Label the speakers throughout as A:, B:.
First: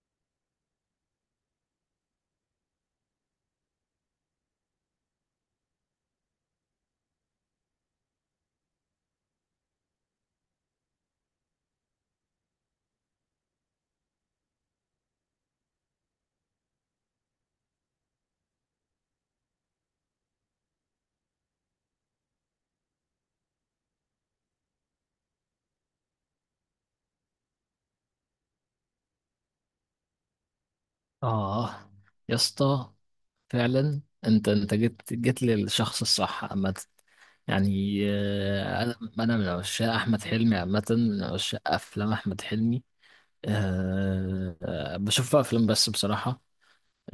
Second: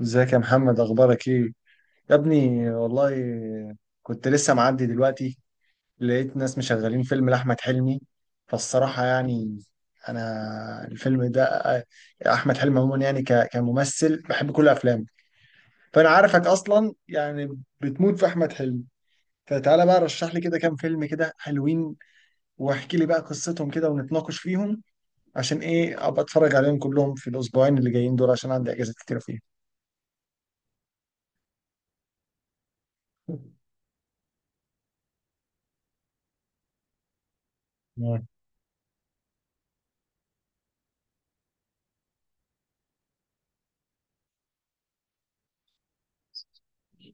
A: ازيك يا محمد، اخبارك ايه يا ابني؟ والله كنت لسه معدي دلوقتي، لقيت ناس مشغلين فيلم لاحمد حلمي. فالصراحه يعني انا الفيلم ده، احمد حلمي عموما يعني كممثل بحب كل افلامه. فانا عارفك اصلا يعني بتموت في احمد حلمي. فتعالى بقى رشح لي كده كام فيلم كده حلوين، واحكي لي بقى قصتهم كده ونتناقش فيهم، عشان ايه ابقى اتفرج عليهم كلهم في الاسبوعين اللي جايين دول، عشان عندي اجازات كتيره فيهم.
B: اه يا اسطى فعلا. انت جيت للشخص الصح عامة. يعني
A: مم.
B: انا من عشاق احمد حلمي عامة، من عشاق افلام احمد حلمي. أه آه، بشوف افلام بس بصراحة.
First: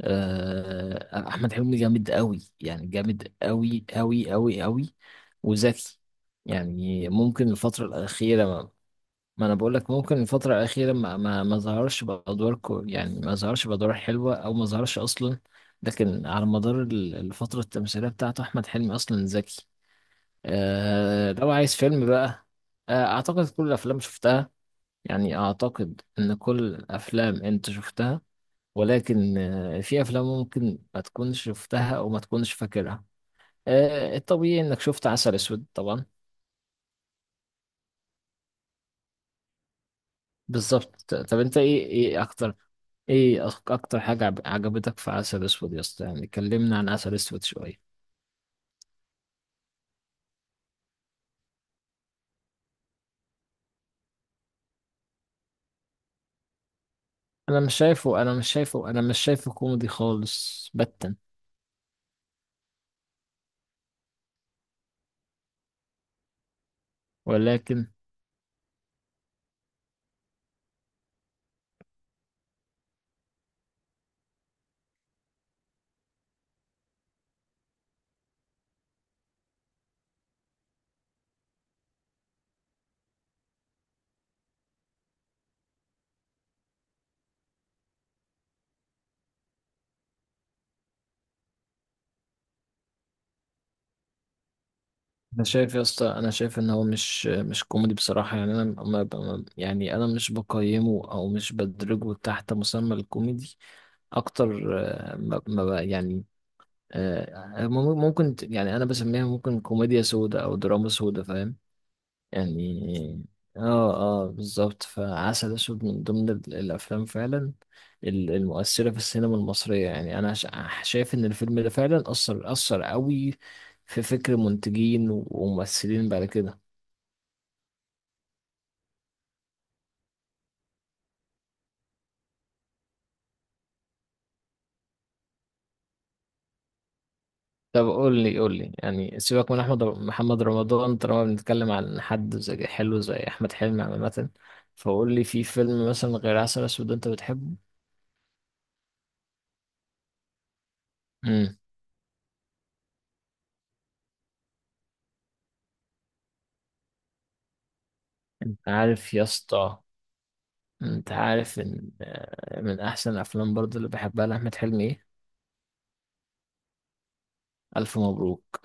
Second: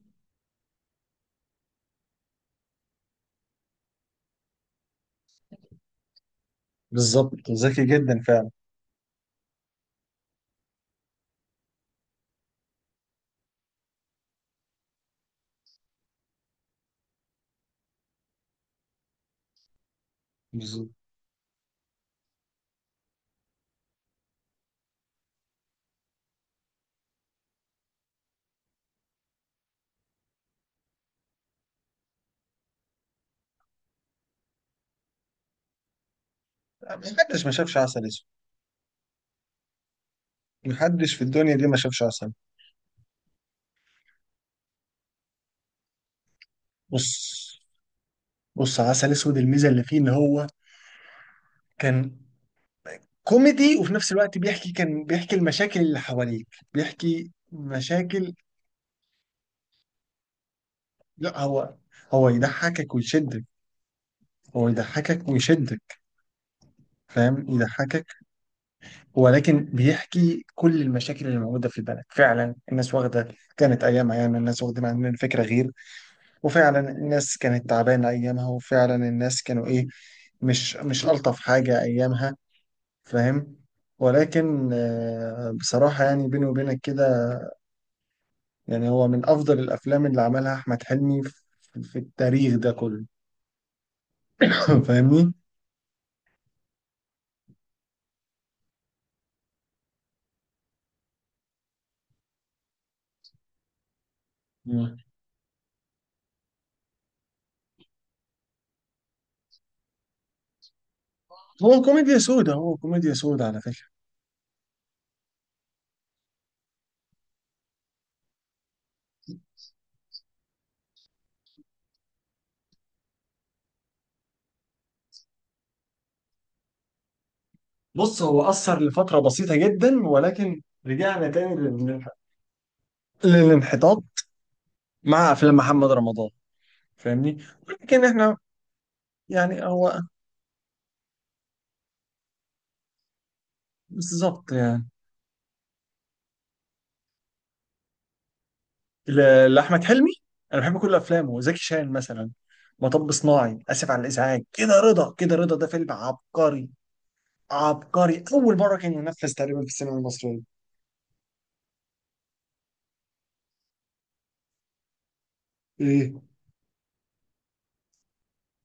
B: احمد حلمي جامد قوي، يعني جامد قوي قوي قوي قوي وذكي. يعني ممكن
A: بالظبط، ذكي
B: الفترة
A: جدا فعلا.
B: الأخيرة، ما انا بقول لك ممكن الفترة الأخيرة ما ظهرش بأدوار يعني ما ظهرش بأدوار حلوة أو ما ظهرش أصلا. لكن على مدار الفترة التمثيلية بتاعته أحمد حلمي أصلا ذكي.
A: بالظبط.
B: لو عايز فيلم بقى، أعتقد كل الأفلام شفتها، يعني أعتقد إن كل الأفلام أنت شفتها، ولكن في أفلام ممكن ما تكونش شفتها أو ما تكونش فاكرها. الطبيعي إنك شفت عسل أسود طبعا.
A: محدش ما شافش عسل اسود. محدش
B: بالظبط،
A: في
B: طب
A: الدنيا
B: انت
A: دي ما
B: ايه
A: شافش
B: ايه
A: عسل.
B: اكتر، ايه اكتر حاجة عجبتك في عسل اسود يا اسطى؟ يعني كلمنا عن عسل
A: بص
B: اسود شوية.
A: بص، عسل اسود الميزه اللي فيه ان هو كان كوميدي، وفي نفس الوقت بيحكي، كان بيحكي المشاكل اللي حواليك، بيحكي
B: انا مش شايفه
A: مشاكل.
B: انا مش شايفه انا مش شايفه كوميدي خالص باتا،
A: لا هو، هو يضحكك ويشدك، هو يضحكك ويشدك، فاهم؟
B: ولكن
A: يضحكك، ولكن بيحكي كل المشاكل اللي موجوده في البلد. فعلا الناس واخده كانت ايامها، يعني الناس واخده عن الفكره غير. وفعلا الناس كانت تعبانة أيامها، وفعلا الناس كانوا إيه، مش ألطف حاجة أيامها، فاهم؟ ولكن بصراحة يعني بيني وبينك كده، يعني هو من أفضل الأفلام اللي عملها أحمد حلمي في التاريخ ده كله. فاهمني؟
B: انا شايف يا اسطى، انا شايف ان هو مش كوميدي بصراحة. يعني انا يعني انا مش بقيمه او مش بدرجه تحت مسمى الكوميدي اكتر.
A: مم.
B: ما ما ب- يعني ممكن يعني انا بسميها ممكن كوميديا سودا او دراما سودا، فاهم
A: هو كوميديا سودا، هو كوميديا
B: يعني؟
A: سودا على فكرة.
B: اه اه بالظبط. فعسل اسود من ضمن الافلام فعلا، المؤثره في السينما المصريه. يعني انا شايف ان الفيلم ده فعلا اثر قوي في فكر منتجين وممثلين بعد كده.
A: بص، هو أثر لفترة بسيطة جدا ولكن رجعنا تاني للانحطاط مع أفلام محمد رمضان. فاهمني؟
B: طب
A: ولكن
B: قول
A: إحنا،
B: لي قول لي يعني سيبك من
A: يعني هو،
B: محمد رمضان، طالما بنتكلم عن حد زي حلو زي احمد حلمي عامه،
A: بالظبط يعني،
B: فقول لي في فيلم مثلا غير عسل اسود انت بتحبه.
A: لأحمد حلمي، أنا بحب كل أفلامه. زكي
B: امم،
A: شان مثلا، مطب صناعي، آسف على الإزعاج كده، رضا كده، رضا ده فيلم عبقري. عبقري، أول
B: انت
A: مرة كان
B: عارف يا
A: ينفذ تقريبا في
B: اسطى،
A: السينما المصرية.
B: انت عارف ان من احسن الافلام برضو اللي بحبها لاحمد حلمي ايه؟
A: إيه؟
B: الف مبروك.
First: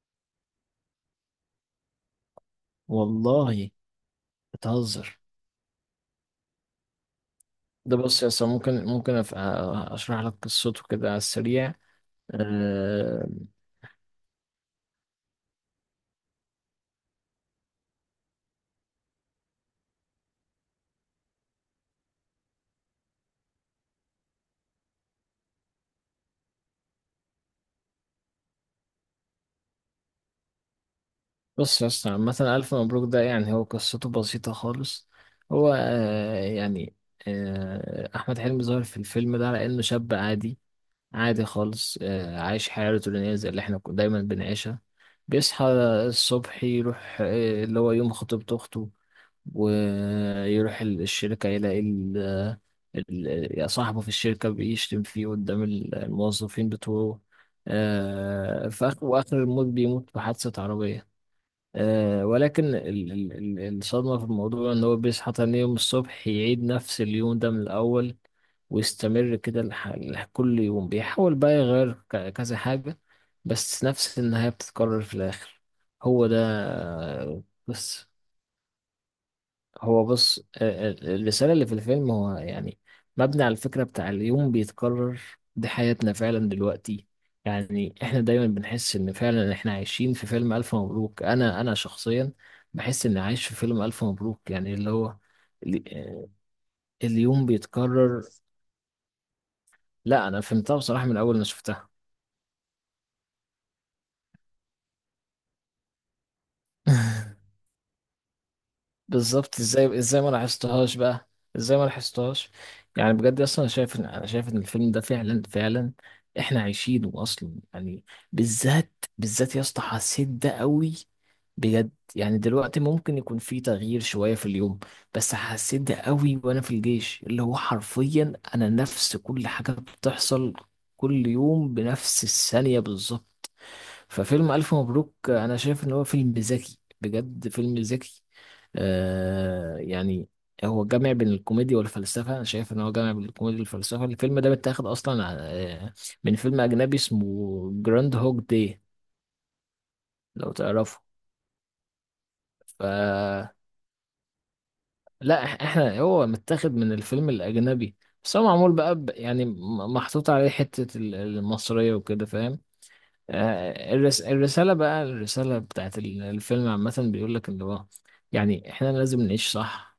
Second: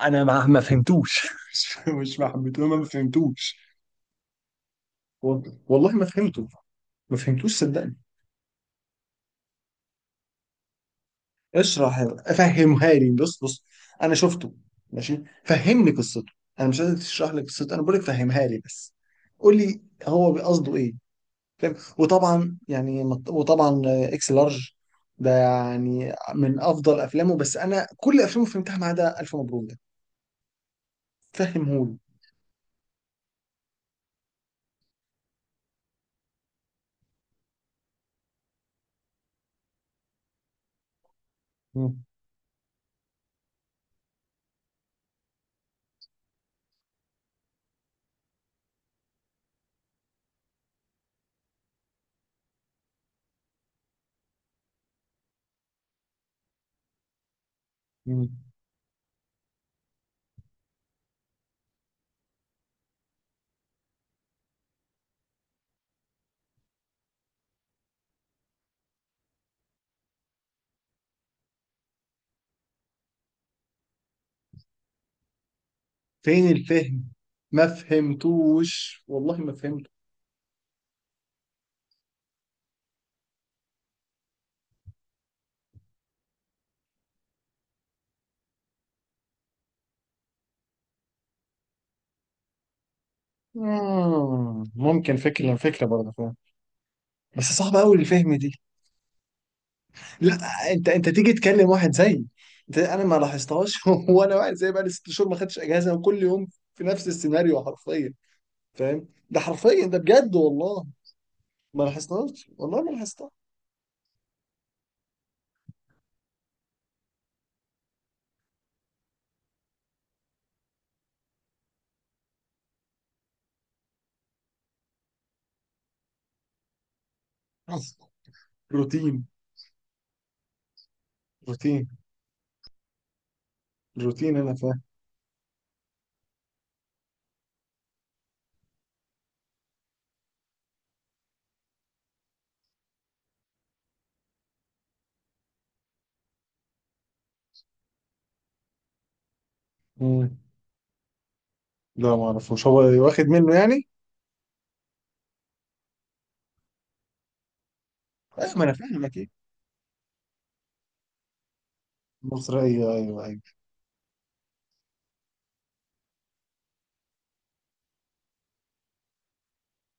A: أنا ما فهمتوش. مش ما حبيتهوش، ما فهمتوش.
B: والله بتهزر.
A: والله ما فهمته، ما فهمتوش صدقني.
B: ده بص يا اسطى، ممكن اشرح لك قصته كده على السريع.
A: اشرح، فهمها لي.
B: آه،
A: بص بص، انا شفته، ماشي، فهمني قصته. انا مش قادر تشرح لي قصته، انا بقول لك فهمها لي بس. قول لي، هو قصده ايه؟ فاهم؟ وطبعا يعني، وطبعا اكس لارج ده يعني من افضل افلامه. بس انا كل افلامه فهمتها ما عدا الف مبروك ده،
B: بص يا
A: فهمهولي.
B: اسطى، مثلا الف مبروك ده، يعني هو قصته بسيطه خالص. هو آه، يعني احمد حلمي ظاهر في الفيلم ده على انه شاب عادي، عادي خالص.
A: مم.
B: عايش حياة روتينية زي اللي احنا دايما بنعيشها. بيصحى الصبح، يروح اللي هو يوم خطيبة أخته، ويروح الشركة، يلاقي ال- صاحبه في الشركة بيشتم فيه قدام الموظفين بتوعه.
A: مم.
B: في آخر وآخر، الموت بيموت في حادثة عربية. ولكن الصدمة في الموضوع إن هو بيصحى تاني يوم الصبح، يعيد نفس اليوم ده من الأول، ويستمر كده كل يوم بيحاول بقى يغير كذا حاجة، بس نفس النهاية بتتكرر في الآخر. هو ده،
A: فين الفهم؟ ما
B: بس.
A: فهمتوش، والله ما فهمت.
B: هو بص، الرسالة اللي في الفيلم، هو يعني مبني على الفكرة بتاع اليوم بيتكرر. دي حياتنا فعلا دلوقتي، يعني احنا دايما بنحس ان فعلا احنا عايشين في فيلم ألف مبروك. انا شخصيا بحس اني عايش في فيلم ألف مبروك،
A: مم.
B: يعني اللي
A: ممكن
B: هو
A: فكرة، فكرة
B: ال-
A: برضه،
B: آه،
A: فاهم؟ بس
B: اليوم
A: صعب قوي
B: بيتكرر.
A: الفهم دي.
B: لا
A: لا،
B: انا فهمتها
A: انت
B: بصراحة
A: انت
B: من
A: تيجي
B: اول ما
A: تكلم
B: شفتها.
A: واحد زيي، انا ما لاحظتهاش. وانا واحد زيي بقالي ست شهور ما خدتش اجازة، وكل يوم في نفس السيناريو حرفيا، فاهم؟ ده
B: بالظبط،
A: حرفيا، ده
B: ازاي ما
A: بجد والله.
B: لاحظتهاش بقى؟ ازاي
A: ما
B: ما
A: لاحظتهاش،
B: لاحظتهاش؟
A: والله ما
B: يعني
A: لاحظتها
B: بجد، اصلا انا شايف ان الفيلم ده فعلا فعلا احنا عايشينه اصلا يعني. بالذات بالذات يا اسطى حسيت ده قوي، بجد. يعني دلوقتي ممكن يكون في تغيير شوية في اليوم، بس حسيت ده قوي وانا في الجيش، اللي هو
A: أصلا.
B: حرفيا انا نفس
A: روتين،
B: كل حاجة بتحصل كل يوم
A: روتين،
B: بنفس الثانية بالظبط.
A: روتين
B: ففيلم
A: انا
B: ألف
A: فاهم.
B: مبروك أنا شايف إن هو فيلم ذكي، بجد فيلم ذكي. يعني هو جامع بين الكوميديا والفلسفة، أنا شايف إن هو جامع بين الكوميديا والفلسفة. الفيلم ده متاخد أصلا آه، من فيلم أجنبي اسمه جراند هوج داي،
A: مم.
B: لو تعرفه.
A: لا، ما اعرفوش هو. واخد
B: ف
A: منه يعني؟
B: لا، إحنا هو متاخد من الفيلم الأجنبي، بس هو
A: ايوه، ما انا
B: معمول بقى
A: فاهم اكيد.
B: يعني محطوط عليه حتة المصرية وكده،
A: مصر،
B: فاهم؟
A: ايوه ايوه ايوه.
B: الرسالة بتاعت الفيلم عامة بيقول لك إن هو يعني إحنا لازم نعيش صح،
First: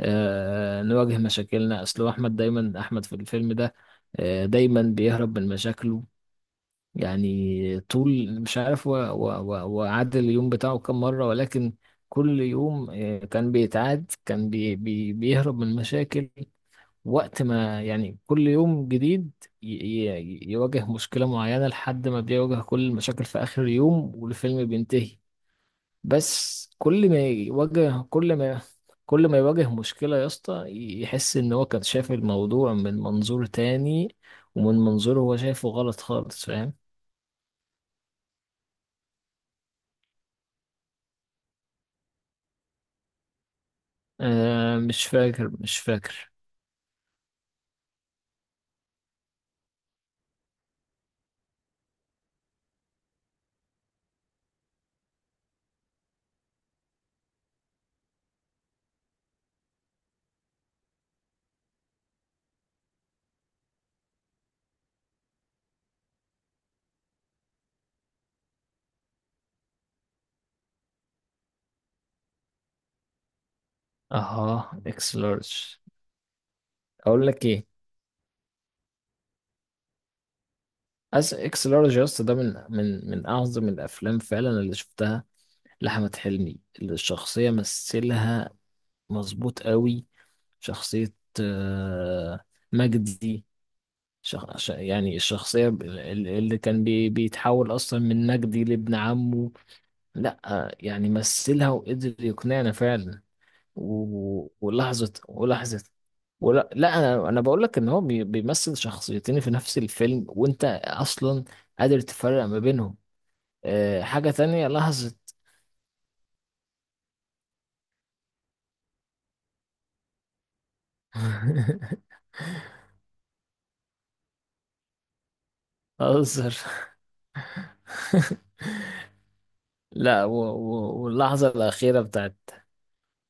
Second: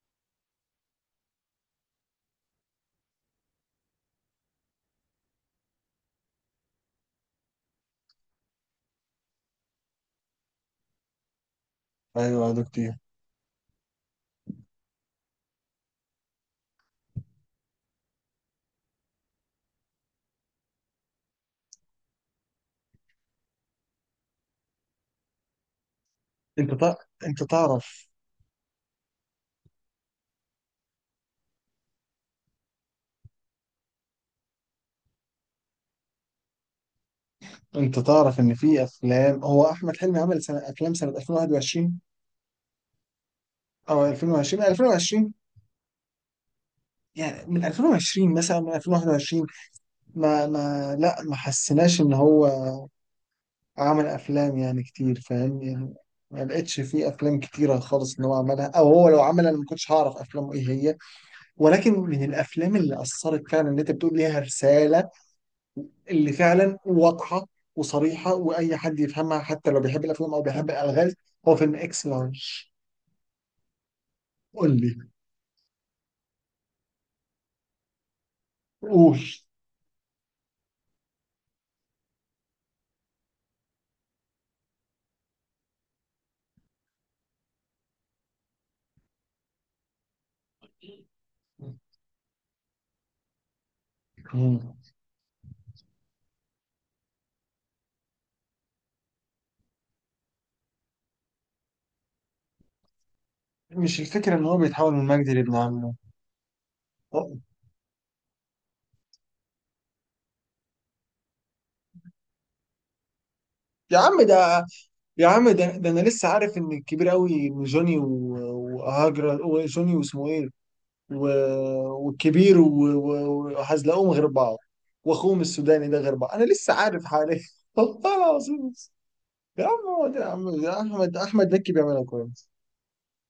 B: نواجه مشاكلنا. أصل هو أحمد، دايما أحمد في الفيلم ده دايما بيهرب من مشاكله. يعني طول، مش عارف هو عاد اليوم بتاعه كم مرة، ولكن كل
A: ايوه، ده
B: يوم
A: كتير.
B: كان بيتعاد، كان بيهرب من مشاكل وقت ما، يعني كل يوم جديد يواجه مشكلة معينة لحد ما بيواجه كل المشاكل في آخر يوم، والفيلم بينتهي. بس
A: انت تع...
B: كل ما
A: انت
B: يواجه
A: تعرف،
B: كل ما كل ما يواجه مشكلة يا اسطى، يحس إن هو كان شايف الموضوع من منظور تاني، ومن منظور هو شايفه غلط خالص، فاهم؟
A: انت تعرف ان في افلام، هو احمد حلمي عمل افلام سنه 2021 او 2020
B: مش
A: 2020
B: فاكر مش فاكر.
A: يعني، من 2020 مثلا، من 2021. ما لا، ما حسيناش ان هو عمل افلام يعني كتير، فاهم يعني؟ ما لقيتش فيه افلام كتيره خالص ان هو عملها، او هو لو عملها انا ما كنتش هعرف افلامه ايه هي. ولكن من الافلام اللي اثرت فعلا، اللي انت بتقول ليها رساله، اللي فعلا واضحه وصريحه، واي حد يفهمها حتى لو بيحب الافلام او بيحب الالغاز، هو فيلم اكس لارج.
B: اها،
A: قول لي،
B: اكس لارج. اقول لك ايه؟
A: قول.
B: اكس لارج يا اسطى، ده من اعظم الافلام فعلا اللي شفتها لأحمد حلمي. الشخصية مثلها مظبوط قوي. شخصية آه، مجدي.
A: مم.
B: يعني الشخصية اللي كان بيتحول أصلا من مجدي لابن عمه. لأ يعني مثلها وقدر يقنعنا فعلا.
A: مش الفكره ان هو بيتحول من
B: ولحظة
A: مجدي لابن
B: ولحظة،
A: عمه؟
B: ولا لا، انا
A: أه.
B: انا بقول لك ان هو بيمثل شخصيتين في نفس الفيلم وانت اصلا قادر تفرق ما بينهم.
A: يا عم
B: حاجة
A: ده،
B: تانية، لحظة.
A: يا عم ده، انا لسه عارف ان الكبير قوي، إن جوني وهاجر وجوني واسمه ايه، والكبير وحزلقوم غير بعض، واخوهم السوداني ده غير بعض. انا
B: بهزر.
A: لسه عارف حاليا. والله العظيم، يا عم هو ده
B: لا،
A: يا عم، يا احمد
B: واللحظة
A: احمد مكي
B: الأخيرة
A: بيعملها
B: بتاعت،
A: كويس.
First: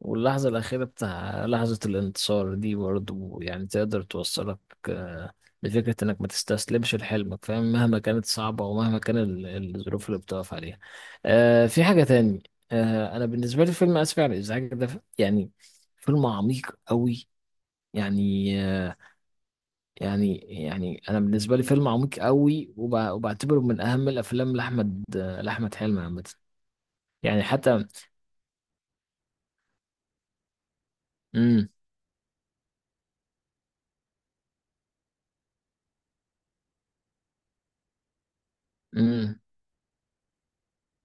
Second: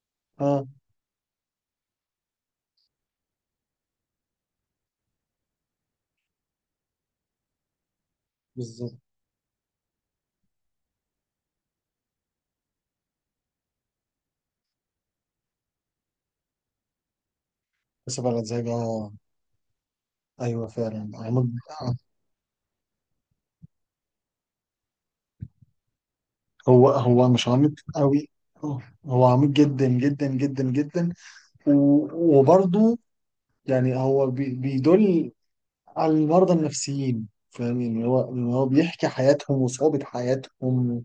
B: واللحظة
A: اه
B: الأخيرة بتاع لحظة الانتصار دي برضو، يعني تقدر توصلك آه، لفكرة إنك ما تستسلمش لحلمك، فاهم؟ مهما كانت صعبة
A: بالظبط.
B: ومهما كان الظروف اللي بتقف عليها. في حاجة تاني. أنا بالنسبة لي فيلم آسف على الإزعاج ده، يعني فيلم عميق قوي.
A: اسف على
B: يعني
A: الازعاج، اه.
B: يعني
A: ايوه
B: يعني
A: فعلا
B: أنا
A: عميق.
B: بالنسبة لي فيلم عميق قوي، وبعتبره من أهم الأفلام لأحمد حلمي عامة.
A: هو
B: يعني
A: مش عميق
B: حتى.
A: قوي، هو عميق جدا جدا جدا جدا.
B: امم
A: وبرضه يعني هو بيدل على المرضى النفسيين، فاهمين؟ اللي هو بيحكي
B: امم
A: حياتهم وصعوبة حياتهم.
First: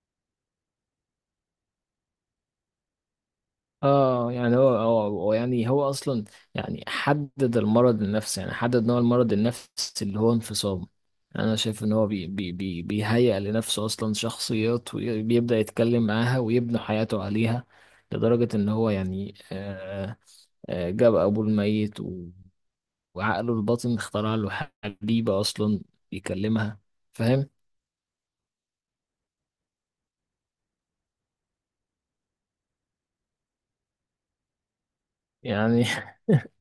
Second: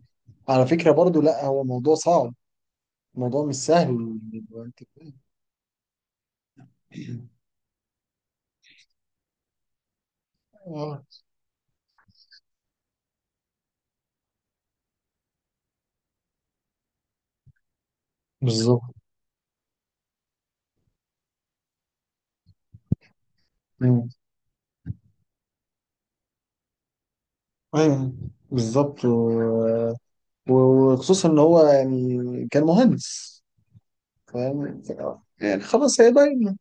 A: على فكرة برضو، لا هو موضوع صعب، موضوع مش سهل،
B: اه يعني هو
A: انت
B: هو
A: فاهم؟
B: هو يعني هو اصلا، يعني حدد المرض النفسي، يعني حدد نوع المرض النفسي، اللي هو انفصام.
A: آه،
B: انا شايف ان هو بي بي بي بيهيئ لنفسه اصلا شخصيات، وبيبدأ يتكلم معاها ويبني حياته عليها، لدرجة ان
A: بالظبط.
B: هو يعني جاب ابوه الميت وعقله الباطن
A: أيوة.
B: اخترع له حبيبة اصلا يكلمها، فاهم
A: أيوة، بالظبط. وخصوصا ان هو يعني كان مهندس، فاهم؟ يعني
B: يعني؟
A: خلاص هي باينة،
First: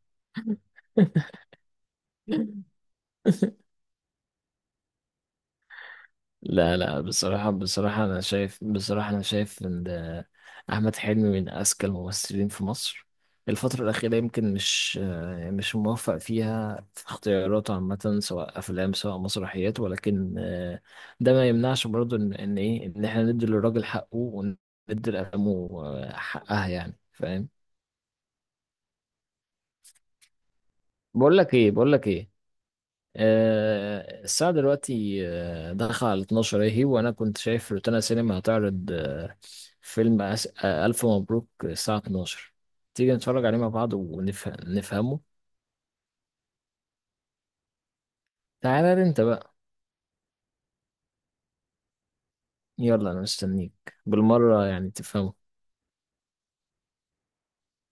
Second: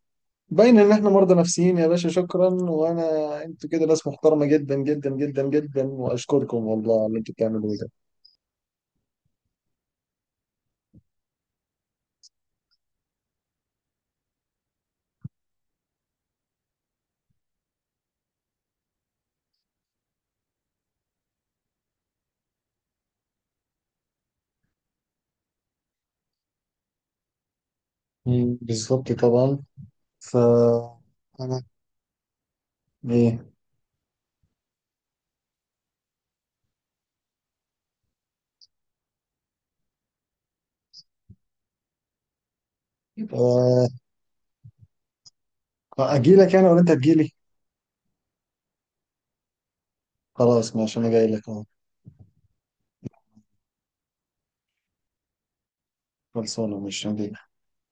A: باينة ان احنا مرضى نفسيين يا باشا، شكرا. وانا، انتوا كده ناس محترمة جدا جدا جدا جدا، واشكركم
B: لا
A: والله
B: لا،
A: على اللي انتوا
B: بصراحة
A: بتعملوه ده.
B: بصراحة، أنا شايف إن ده أحمد حلمي من أذكى الممثلين في مصر. الفترة الأخيرة يمكن مش موفق فيها في اختياراته عامة، سواء أفلام سواء مسرحيات، ولكن ده ما يمنعش برضه إن إحنا ندي للراجل حقه وندي لأفلامه حقها، يعني فاهم؟
A: بالظبط طبعا. ف
B: بقول لك
A: انا
B: إيه بقول لك إيه
A: ايه؟
B: الساعة دلوقتي داخلة على 12 اهي، وانا كنت شايف روتانا سينما هتعرض فيلم ألف مبروك الساعة 12. تيجي نتفرج عليه مع
A: أه...
B: بعض ونفهمه؟
A: اجي لك انا ولا انت تجي لي؟
B: تعالى انت بقى.
A: خلاص ماشي، انا جاي لك اهو.
B: يلا، انا مستنيك بالمرة، يعني تفهمه.
A: خلصانه، مش هجي.